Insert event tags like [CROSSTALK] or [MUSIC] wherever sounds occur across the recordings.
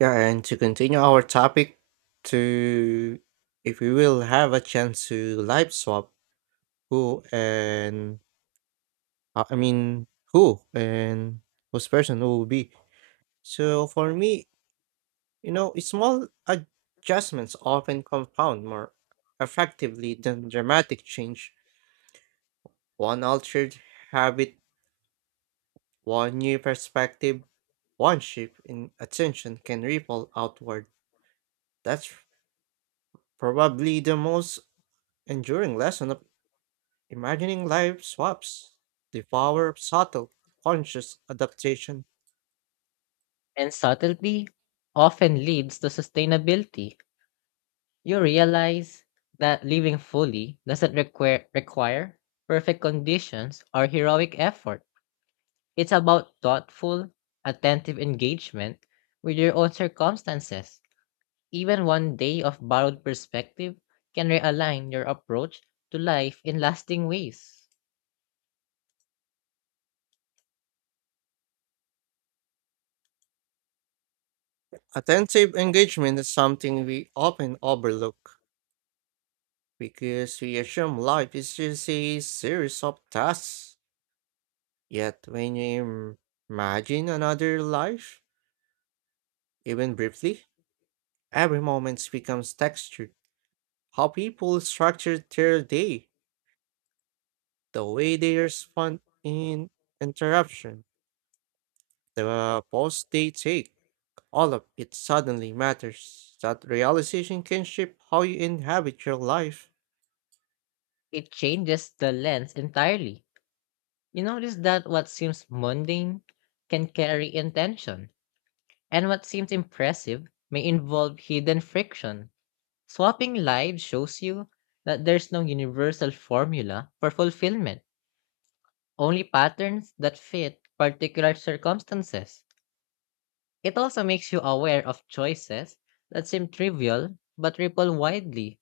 Yeah, and to continue our topic, to if we will have a chance to live swap who and who and whose person will be. So for me, small adjustments often compound more effectively than dramatic change. One altered habit, one new perspective, one shift in attention can ripple outward. That's probably the most enduring lesson of imagining life swaps, the power of subtle, conscious adaptation. And subtlety often leads to sustainability. You realize that living fully doesn't require perfect conditions or heroic effort. It's about thoughtful, attentive engagement with your own circumstances. Even one day of borrowed perspective can realign your approach to life in lasting ways. Attentive engagement is something we often overlook because we assume life is just a series of tasks. Yet, when you imagine another life, even briefly, every moment becomes textured. How people structure their day, the way they respond in interruption, the pause they take, all of it suddenly matters. That realization can shape how you inhabit your life. It changes the lens entirely. You notice that what seems mundane can carry intention. And what seems impressive may involve hidden friction. Swapping lives shows you that there's no universal formula for fulfillment, only patterns that fit particular circumstances. It also makes you aware of choices that seem trivial but ripple widely.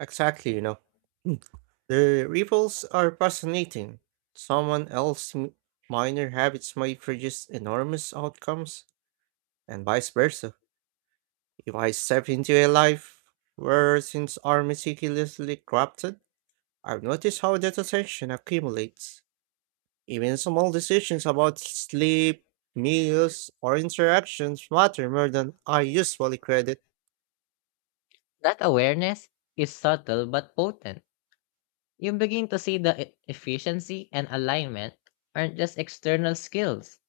Exactly, [CLEARS THROAT] Mm. The ripples are fascinating. Someone else's m- minor habits might produce enormous outcomes, and vice versa. If I step into a life where things are meticulously crafted, I've noticed how that attention accumulates. Even small decisions about sleep, meals, or interactions matter more than I usually credit. That awareness is subtle but potent. You begin to see that efficiency and alignment aren't just external skills,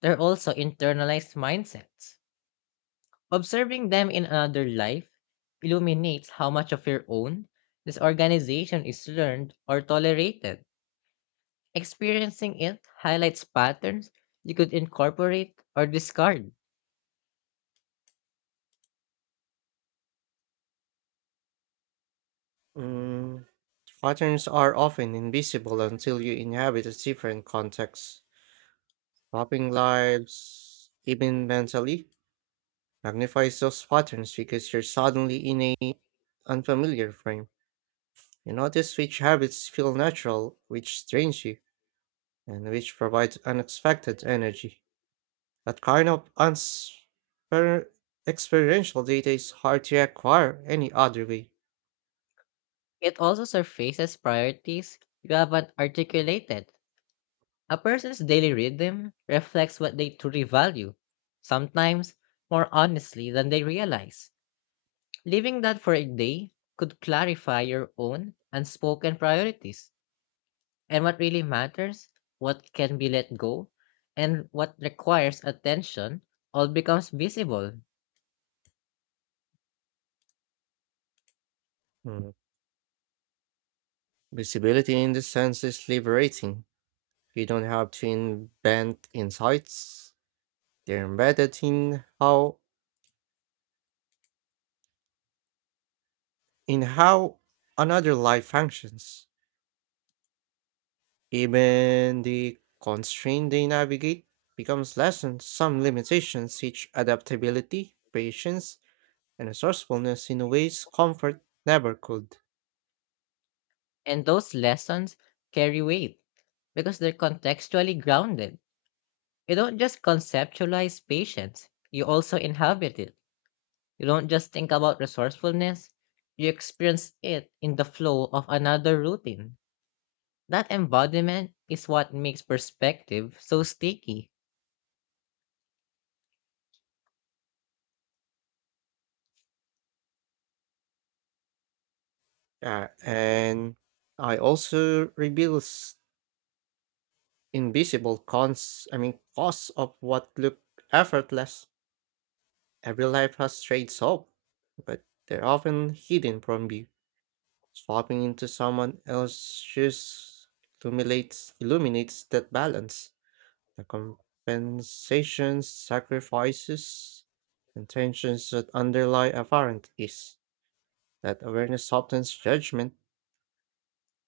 they're also internalized mindsets. Observing them in another life illuminates how much of your own this organization is learned or tolerated. Experiencing it highlights patterns you could incorporate or discard. Mm, patterns are often invisible until you inhabit a different context. Swapping lives, even mentally, magnifies those patterns because you're suddenly in a unfamiliar frame. You notice which habits feel natural, which strains you, and which provide unexpected energy. That kind of experiential data is hard to acquire any other way. It also surfaces priorities you haven't articulated. A person's daily rhythm reflects what they truly value, sometimes more honestly than they realize. Leaving that for a day could clarify your own unspoken priorities, and what really matters, what can be let go, and what requires attention all becomes visible. Mm. Visibility in the sense is liberating. You don't have to invent insights. They're embedded in how another life functions. Even the constraint they navigate becomes lessened. Some limitations teach adaptability, patience, and resourcefulness in ways comfort never could. And those lessons carry weight because they're contextually grounded. You don't just conceptualize patience, you also inhabit it. You don't just think about resourcefulness, you experience it in the flow of another routine. That embodiment is what makes perspective so sticky. And I also reveals invisible costs of what look effortless. Every life has traits of, but they're often hidden from view. Swapping into someone else's shoes illuminates that balance. The compensations, sacrifices, and tensions that underlie Avarant is that awareness softens judgment.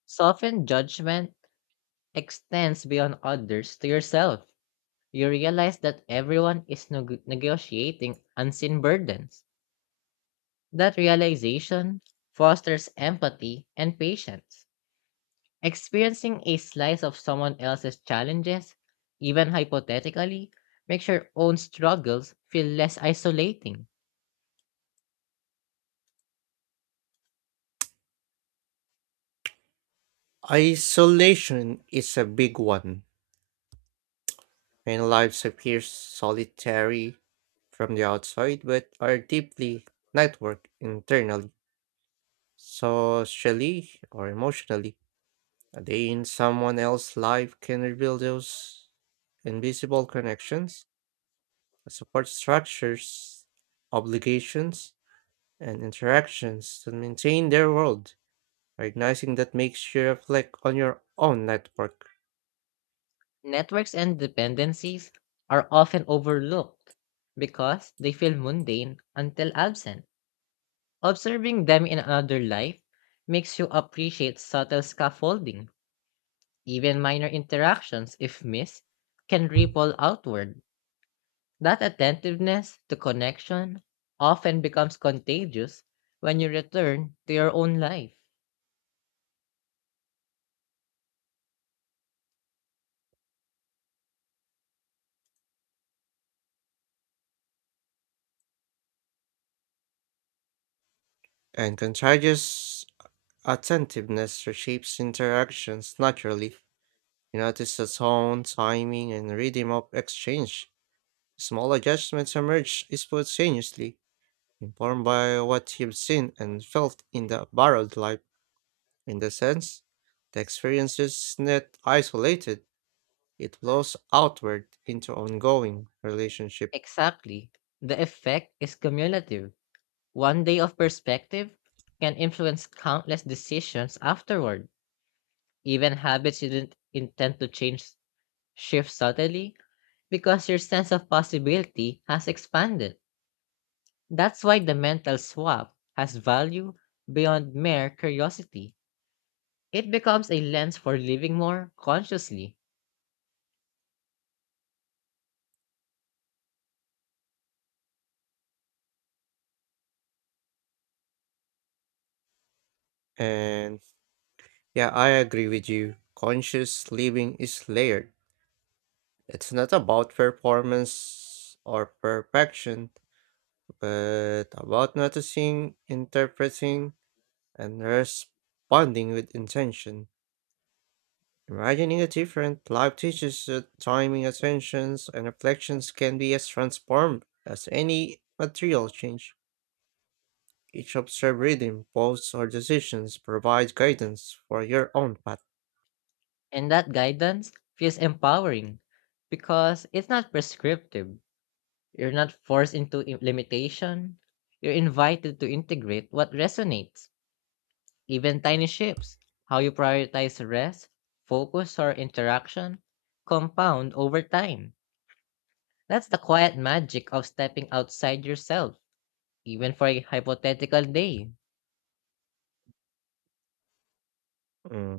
Softened judgment extends beyond others to yourself. You realize that everyone is negotiating unseen burdens. That realization fosters empathy and patience. Experiencing a slice of someone else's challenges, even hypothetically, makes your own struggles feel less isolating. Isolation is a big one. Many lives appear solitary from the outside, but are deeply networked internally, socially or emotionally. A day in someone else's life can reveal those invisible connections, support structures, obligations, and interactions to maintain their world. Recognizing that makes you reflect on your own network, Networks and dependencies are often overlooked because they feel mundane until absent. Observing them in another life makes you appreciate subtle scaffolding. Even minor interactions, if missed, can ripple outward. That attentiveness to connection often becomes contagious when you return to your own life. and contagious attentiveness reshapes interactions naturally. You notice the tone, timing, and rhythm of exchange. Small adjustments emerge spontaneously, informed by what you've seen and felt in the borrowed life. In the sense, the experience is not isolated, it flows outward into ongoing relationship. Exactly. The effect is cumulative. One day of perspective can influence countless decisions afterward. Even habits you didn't intend to change shift subtly because your sense of possibility has expanded. That's why the mental swap has value beyond mere curiosity. It becomes a lens for living more consciously, And yeah, I agree with you. Conscious living is layered. It's not about performance or perfection, but about noticing, interpreting, and responding with intention. Imagining a different life teaches that timing, attentions, and reflections can be as transformed as any material change. Each observed reading, posts, or decisions provides guidance for your own path. and that guidance feels empowering because it's not prescriptive. You're not forced into limitation. You're invited to integrate what resonates, even tiny shifts, how you prioritize rest, focus, or interaction compound over time. That's the quiet magic of stepping outside yourself, even for a hypothetical day. Mm.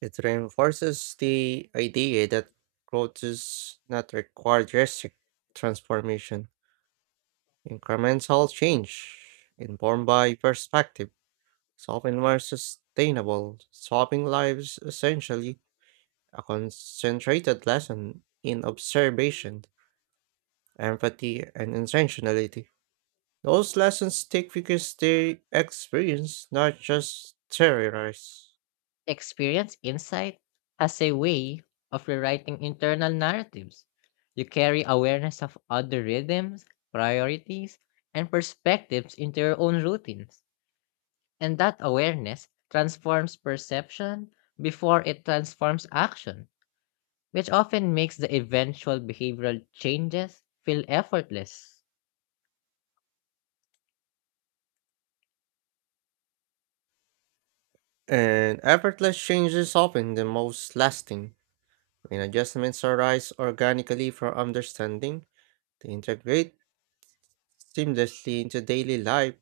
It reinforces the idea that growth does not require drastic transformation. Incremental change, informed by perspective, is often more sustainable, solving lives essentially a concentrated lesson in observation, empathy, and intentionality. Those lessons stick because they experience, not just theorize. Experience insight has a way of rewriting internal narratives. You carry awareness of other rhythms, priorities, and perspectives into your own routines. And that awareness transforms perception before it transforms action, which often makes the eventual behavioral changes feel effortless. And effortless change is often the most lasting. When adjustments arise organically from understanding, they integrate seamlessly into daily life.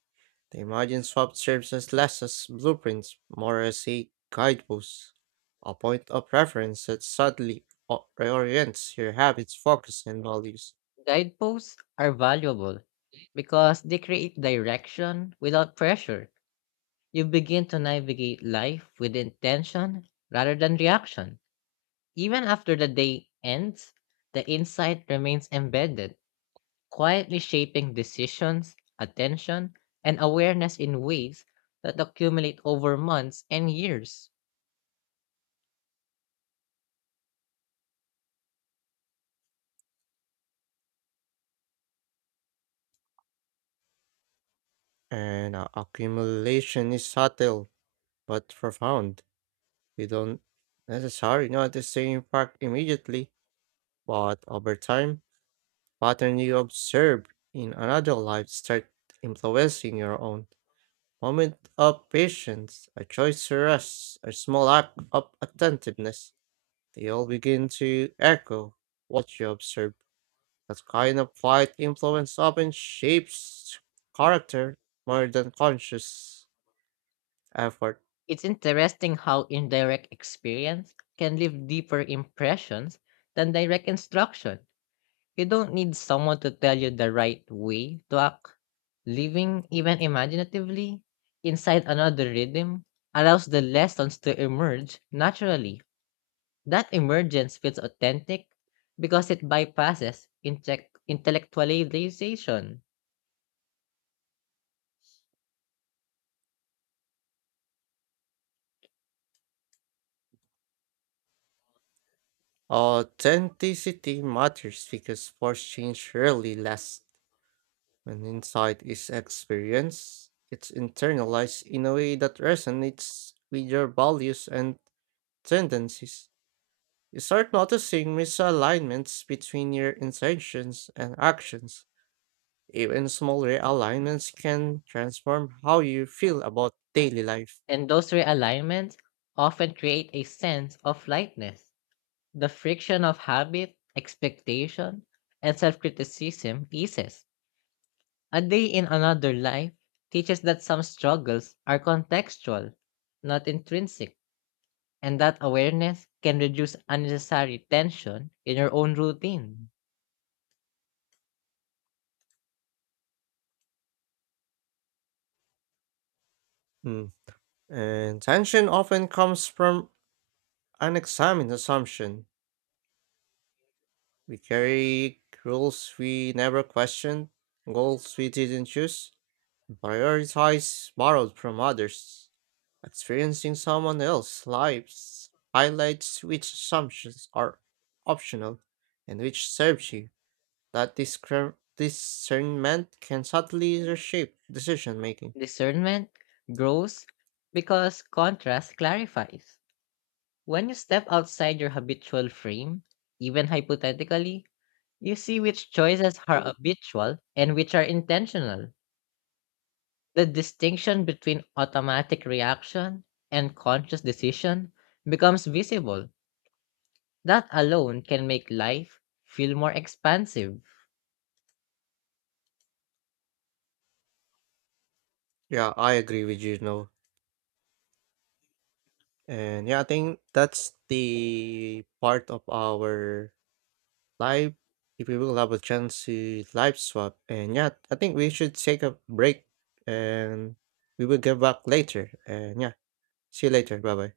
The Imagine swap serves as less as blueprints, more as a guidepost, a point of reference that subtly reorients your habits, focus, and values. Guideposts are valuable because they create direction without pressure. You begin to navigate life with intention rather than reaction. Even after the day ends, the insight remains embedded, quietly shaping decisions, attention, and awareness in ways that accumulate over months and years. And Accumulation is subtle but profound. You don't necessarily notice the impact immediately, but over time, pattern you observe in another life start influencing your own. Moment of patience, a choice to rest, a small act of attentiveness, they all begin to echo what you observe. That kind of quiet influence often shapes character more than conscious effort. It's interesting how indirect experience can leave deeper impressions than direct instruction. You don't need someone to tell you the right way to act. Living, even imaginatively, inside another rhythm allows the lessons to emerge naturally. That emergence feels authentic because it bypasses intellectualization, Authenticity matters because force change rarely lasts. When insight is experienced, it's internalized in a way that resonates with your values and tendencies. You start noticing misalignments between your intentions and actions. Even small realignments can transform how you feel about daily life. and those realignments often create a sense of lightness. The friction of habit, expectation, and self criticism eases. A Day in Another Life teaches that some struggles are contextual, not intrinsic, and that awareness can reduce unnecessary tension in your own routine. Mm. And tension often comes from unexamined assumption. We carry rules we never questioned, goals we didn't choose, and prioritize borrowed from others. Experiencing someone else's lives highlights which assumptions are optional and which serves you. That discernment can subtly reshape decision making. Discernment grows because contrast clarifies. When you step outside your habitual frame, even hypothetically, you see which choices are habitual and which are intentional. The distinction between automatic reaction and conscious decision becomes visible. That alone can make life feel more expansive. Yeah, I agree with you, no. And yeah, I think that's the part of our live if we will have a chance to live swap. And yeah, I think we should take a break and we will get back later. And yeah, see you later. Bye bye.